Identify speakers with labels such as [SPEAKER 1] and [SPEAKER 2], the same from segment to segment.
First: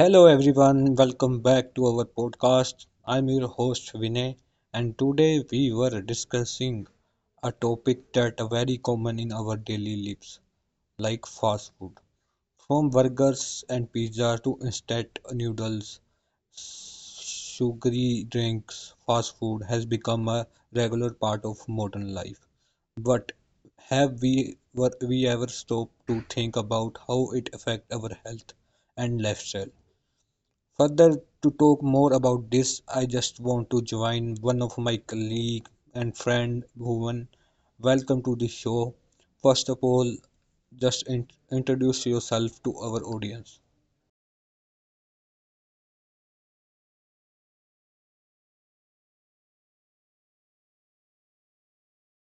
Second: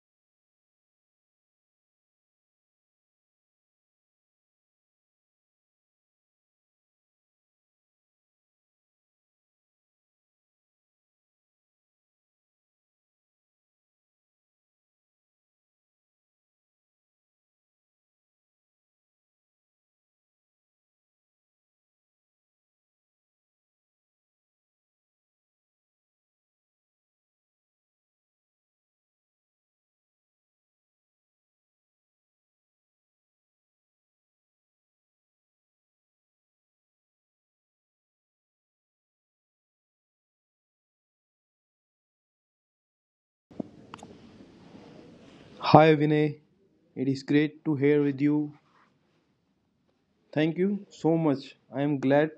[SPEAKER 1] Hello everyone, welcome back to our podcast. I'm your host Vinay, and today we were discussing a topic that are very common in our daily lives, like fast food. From burgers and pizza to instant noodles, sugary drinks, fast food has become a regular part of modern life. But have we ever stopped to think about how it affects our health and lifestyle? Further to talk more about this I just want to join one of my colleague and friend Bhuvan. Welcome to the show. First of all, just introduce yourself to our audience.
[SPEAKER 2] Hi Vinay, it is great to hear with you. Thank you so much. I am glad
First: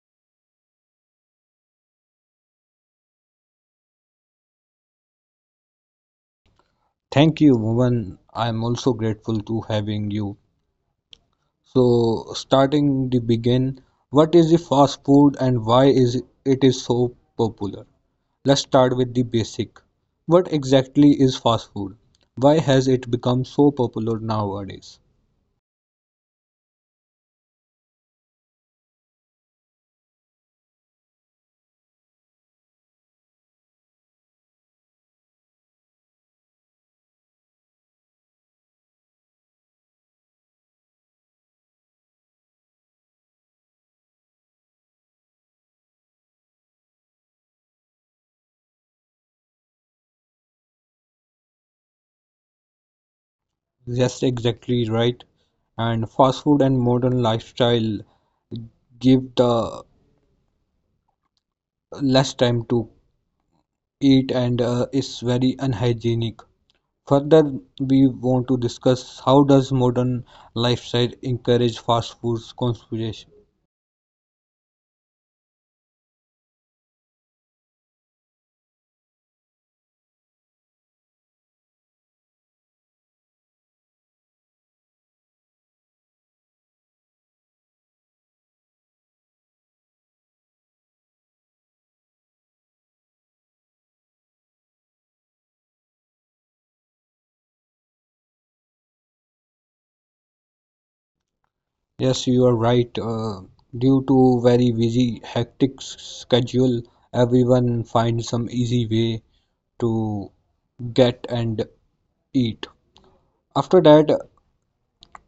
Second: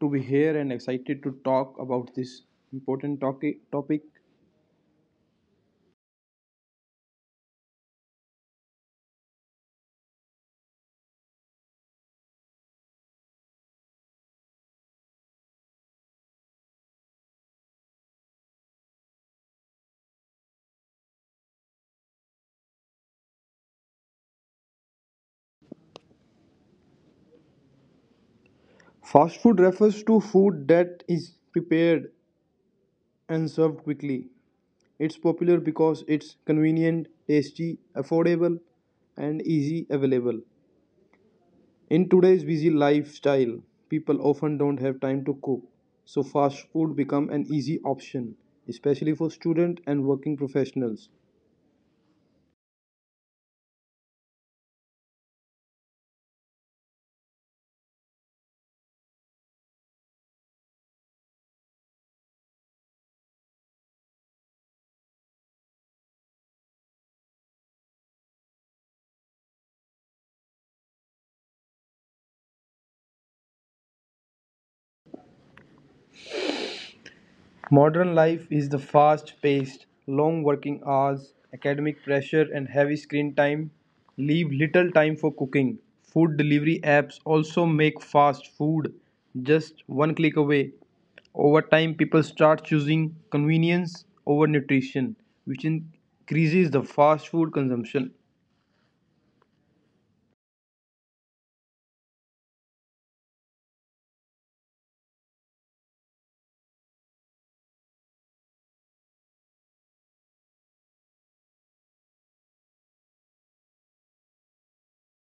[SPEAKER 2] to be here and excited to talk about this important topic.
[SPEAKER 1] Thank you, Bhuvan. I'm also grateful to having you. So, starting the begin, what is the fast food and why is it is so popular? Let's start with the basic. What exactly is fast food? Why has it become so popular nowadays?
[SPEAKER 2] Fast food refers to food that is prepared and served quickly. It's popular because it's convenient, tasty, affordable, and easy available. In today's busy lifestyle, people often don't have time to cook, so fast food become an easy option, especially for students and working professionals.
[SPEAKER 1] Yes, exactly right. And fast food and modern lifestyle give the less time to eat and is very unhygienic. Further, we want to discuss how does modern lifestyle encourage fast food consumption.
[SPEAKER 2] Modern life is the fast-paced, long working hours, academic pressure and heavy screen time leave little time for cooking. Food delivery apps also make fast food just one click away. Over time, people start choosing convenience over nutrition, which increases the fast food consumption.
[SPEAKER 1] Yes, you are right. Due to very busy, hectic schedule, everyone finds some easy way to get and eat. After that,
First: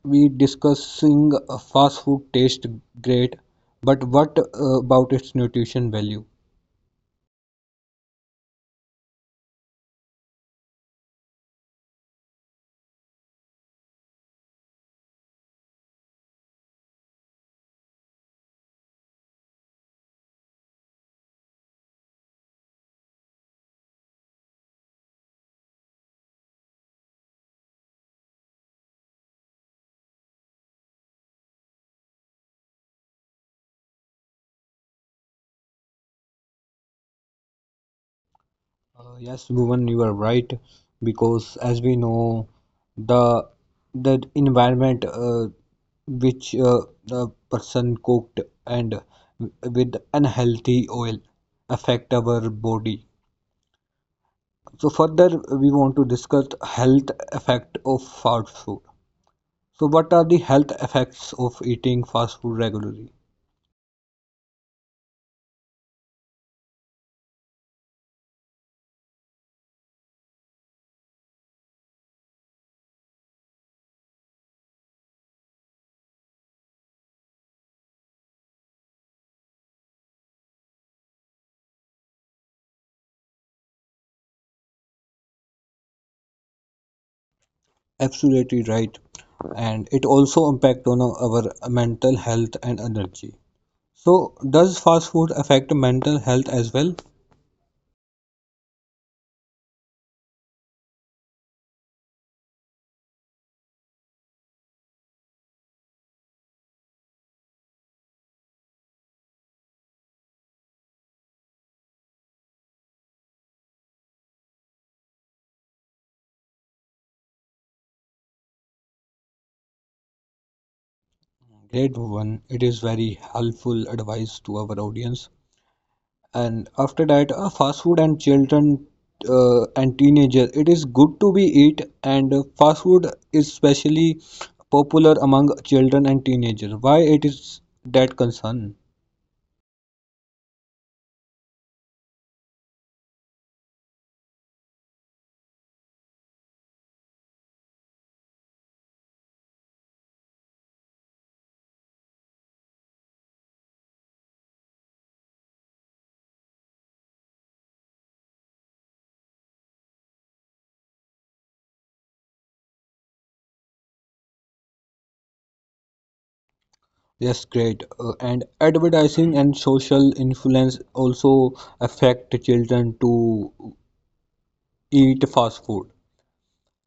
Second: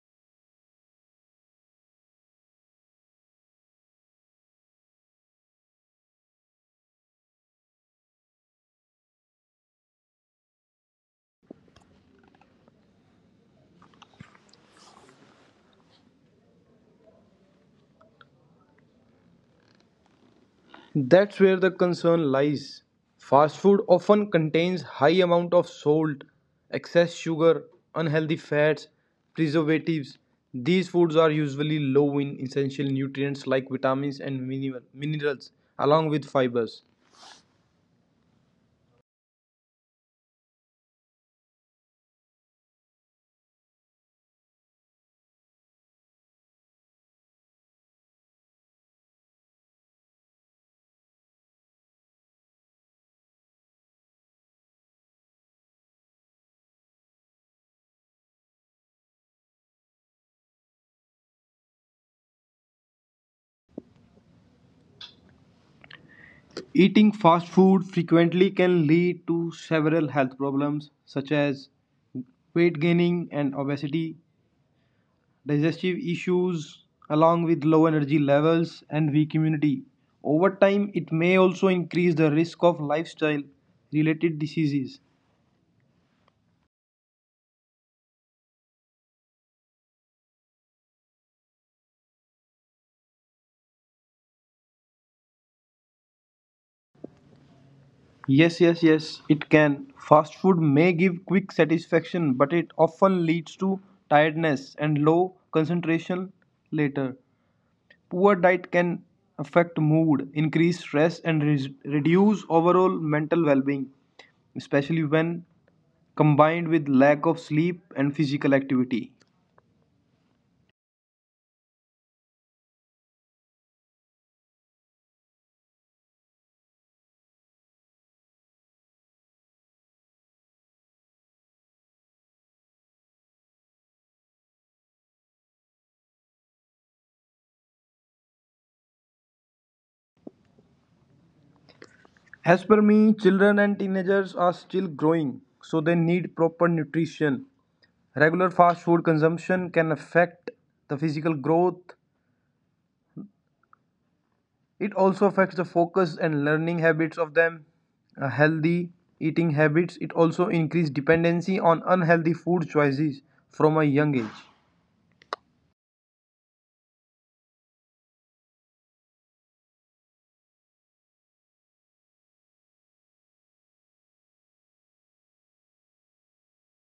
[SPEAKER 1] we discussing fast food taste great, but what about its nutrition value?
[SPEAKER 2] That's where the concern lies. Fast food often contains high amount of salt, excess sugar, unhealthy fats, preservatives. These foods are usually low in essential nutrients like vitamins and minerals along with fibers.
[SPEAKER 1] Yes, Bhuvan, you are right because as we know, the the environment which the person cooked and with unhealthy oil affect our body. So further, we want to discuss health effect of fast food. So what are the health effects of eating fast food regularly?
[SPEAKER 2] Eating fast food frequently can lead to several health problems such as weight gaining and obesity, digestive issues along with low energy levels and weak immunity. Over time, it may also increase the risk of lifestyle related diseases.
[SPEAKER 1] Absolutely right. And it also impact on our mental health and energy. So, does fast food affect mental health as well?
[SPEAKER 2] Yes, yes, yes, it can. Fast food may give quick satisfaction, but it often leads to tiredness and low concentration later. Poor diet can affect mood, increase stress, and reduce overall mental well being, especially when combined with lack of sleep and physical activity.
[SPEAKER 1] Great one. It is very helpful advice to our audience. And after that, fast food and children and teenager. It is good to be eat, and fast food is especially popular among children and teenagers. Why it is that concern?
[SPEAKER 2] As per me, children and teenagers are still growing, so they need proper nutrition. Regular fast food consumption can affect the physical growth. It also affects the focus and learning habits of them. Healthy eating habits it also increases dependency on unhealthy food choices from a young age.
[SPEAKER 1] Yes, great. And advertising and social influence also affect children to eat fast food.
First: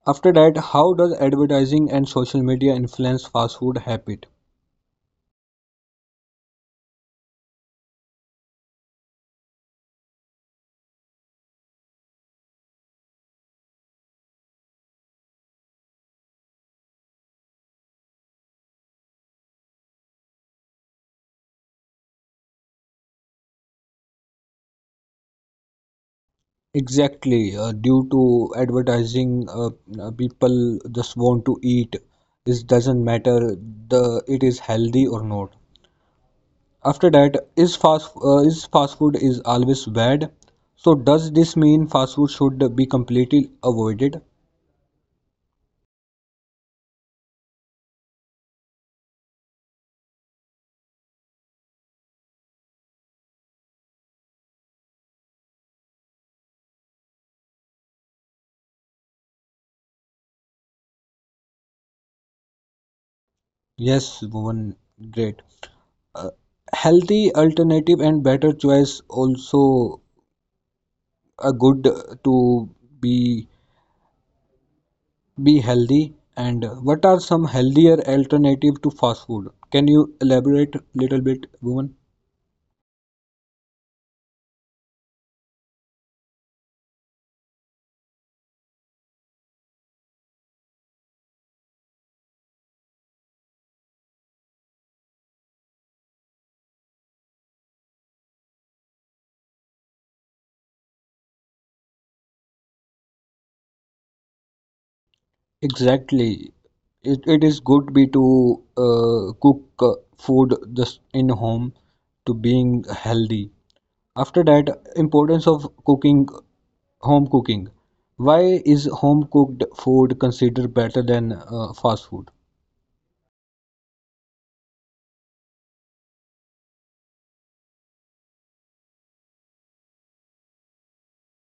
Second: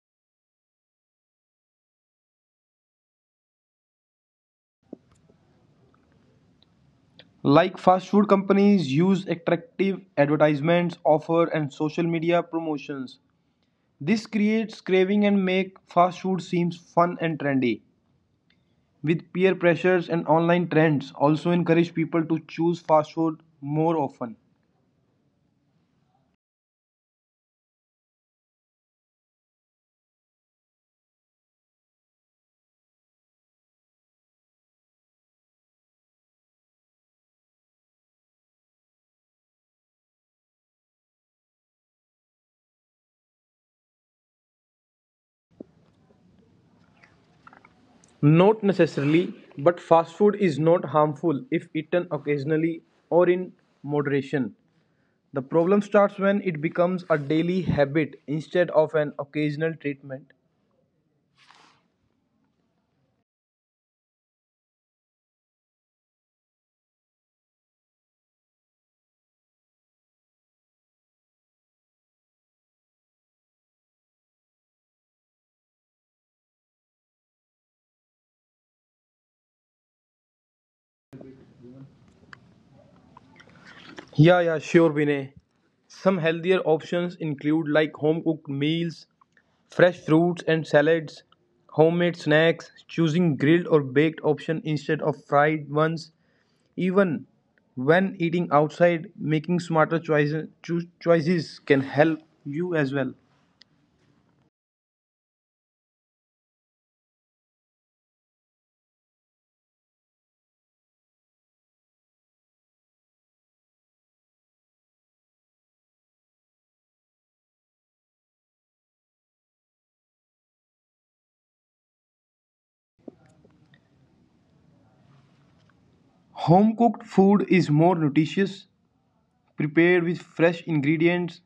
[SPEAKER 1] After that, how does advertising and social media influence fast food habit?
[SPEAKER 2] Like fast food companies use attractive advertisements, offer and social media promotions. This creates craving and make fast food seems fun and trendy. With peer pressures and online trends also encourage people to choose fast food more often.
[SPEAKER 1] Exactly, due to advertising, people just want to eat. It doesn't matter the it is healthy or not. After that, is fast food is always bad? So does this mean fast food should be completely avoided?
[SPEAKER 2] Not necessarily, but fast food is not harmful if eaten occasionally or in moderation. The problem starts when it becomes a daily habit instead of an occasional treatment.
[SPEAKER 1] Yes, Bhuvan, great. Uh, healthy alternative and better choice also a good to be be healthy. And what are some healthier alternative to fast food? Can you elaborate little bit, Bhuvan?
[SPEAKER 2] Yeah, yeah, sure, Vinay. Some healthier options include like home cooked meals, fresh fruits and salads, homemade snacks, choosing grilled or baked option instead of fried ones. Even when eating outside, making smarter choices, choices can help you as well.
[SPEAKER 1] Exactly. It is good be to cook food just in home to being healthy. After that, importance of cooking home cooking. Why is home cooked food considered better than fast food?
[SPEAKER 2] Home cooked food is more nutritious, prepared with fresh ingredients,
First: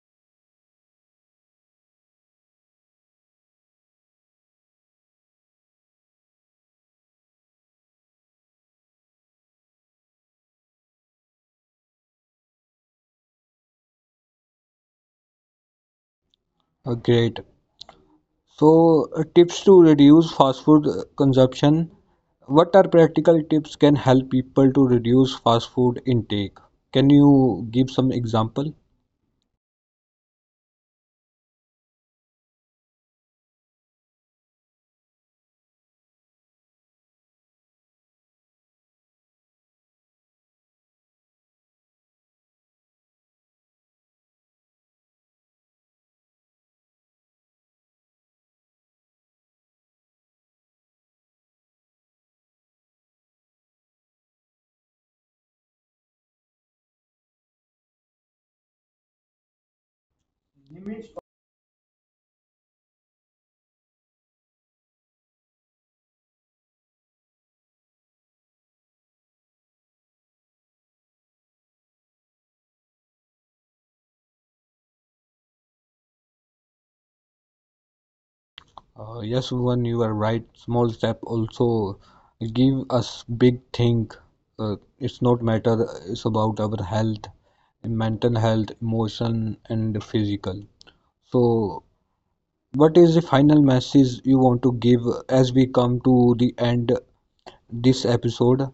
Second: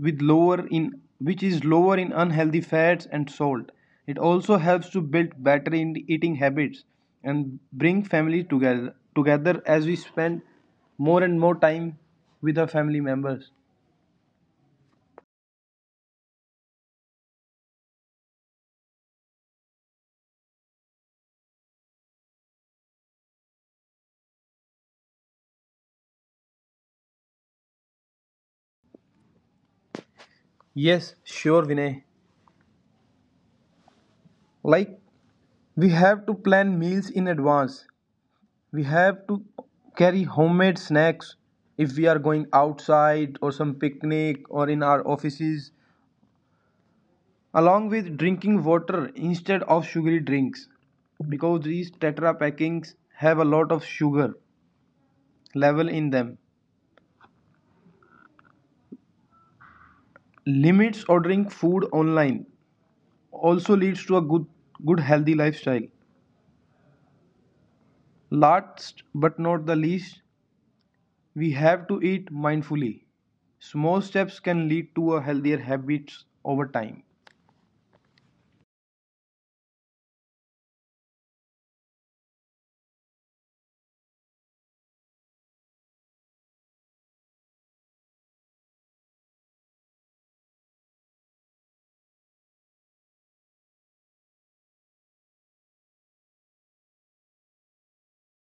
[SPEAKER 2] with lower in which is lower in unhealthy fats and salt. It also helps to build better in eating habits and bring family together as we spend more and more time with our family members.
[SPEAKER 1] Great. So, tips to reduce fast food consumption. What are practical tips can help people to reduce fast food intake? Can you give some example?
[SPEAKER 2] Yes, sure, Vinay. Like, we have to plan meals in advance. We have to carry homemade snacks if we are going outside or some picnic or in our offices, along with drinking water instead of sugary drinks because these tetra packings have a lot of sugar level in them. Limits ordering food online also leads to a good healthy lifestyle. Last but not the least, we have to eat mindfully. Small steps can lead to a healthier habits over time.
[SPEAKER 1] Yes, Bhuvan, you are right. Small step also give us big thing. It's not matter. It's about our health, mental health, emotion, and physical. So, what is the final message you want to give as we come to the end this episode?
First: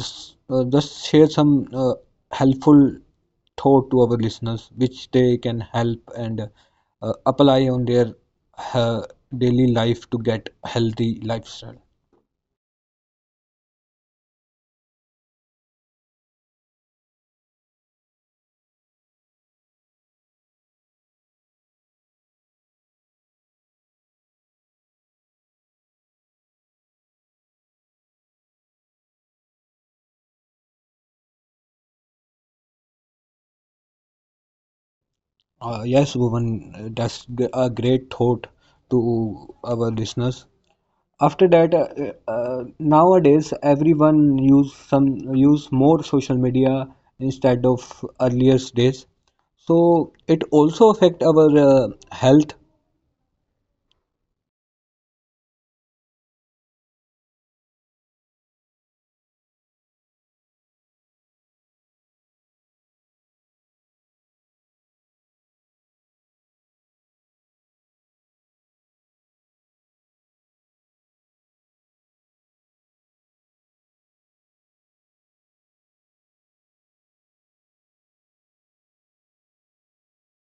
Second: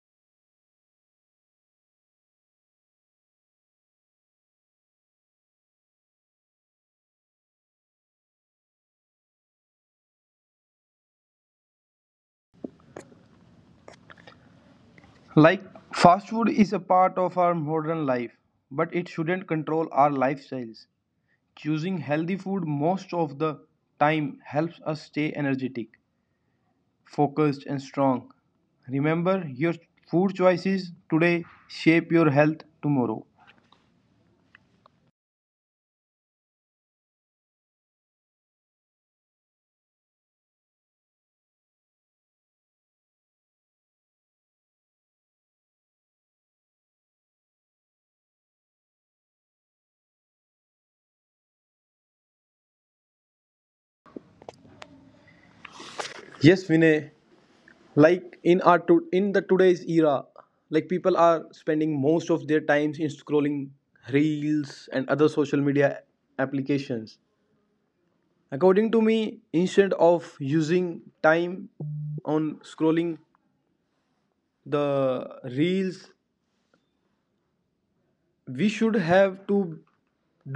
[SPEAKER 1] Just share some helpful thought to our listeners which they can help and apply on their uh, daily life to get healthy lifestyle.
[SPEAKER 2] Like, fast food is a part of our modern life, but it shouldn't control our lifestyles. Choosing healthy food most of the time helps us stay energetic, focused and strong. Remember, your food choices today shape your health tomorrow.
[SPEAKER 1] Yes woman, that's a great thought to our listeners. After that, nowadays everyone use more social media instead of earlier days, so it also affect our health.
[SPEAKER 2] Yes, Vinay, like in the today's era, like people are spending most of their times in scrolling reels and other social media applications. According to me, instead of using time on scrolling the reels, we should have to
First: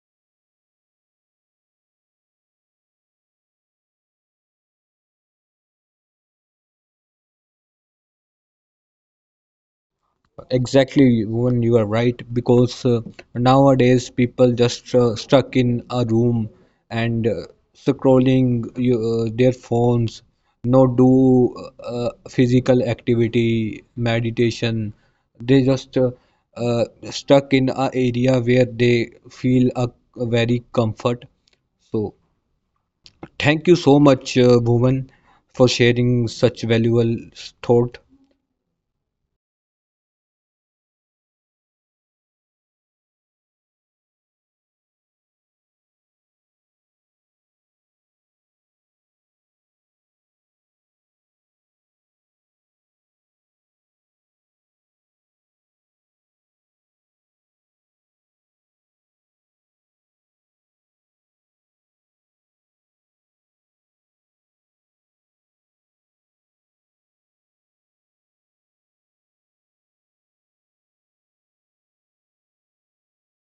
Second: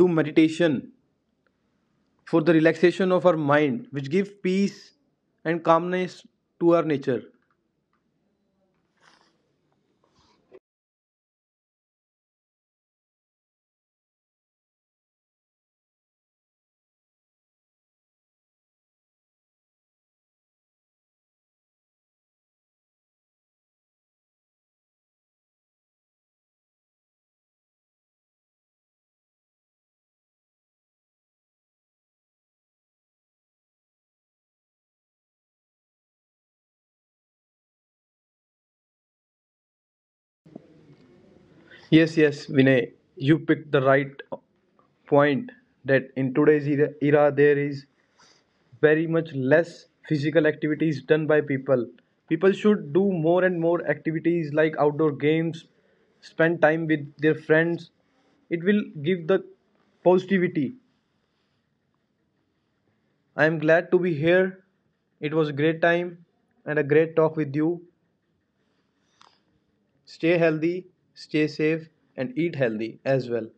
[SPEAKER 2] do meditation for the relaxation of our mind, which give peace and calmness to our nature.
[SPEAKER 1] Exactly, Bhuvan, you are right because nowadays people just stuck in a room and scrolling you, their phones, no do physical activity, meditation. They just uh, stuck in a area where they feel a very comfort. So thank you so much, Bhuvan, for sharing such valuable thought.
[SPEAKER 2] Yes, yes, Vinay, you picked the right point that in today's era there is very much less physical activities done by people. People should do more and more activities like outdoor games, spend time with their friends. It will give the positivity. I am glad to be here. It was a great time and a great talk with you. Stay healthy, stay safe, and eat healthy as well.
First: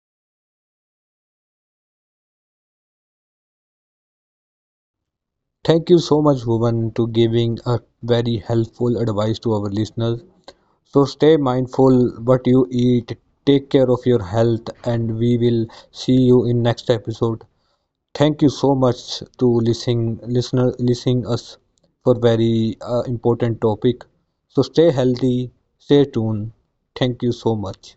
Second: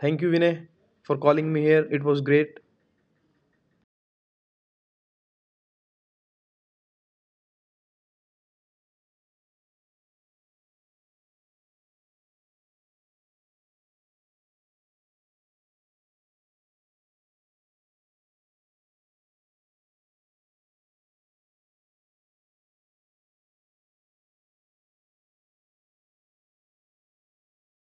[SPEAKER 2] Thank you, Vinay, for calling me here. It was great.
[SPEAKER 1] Thank you so much, Bhuvan, to giving a very helpful advice to our listeners. So stay mindful what you eat, take care of your health, and we will see you in next episode. Thank you so much to listening us for very important topic. So stay healthy, stay tuned. Thank you so much.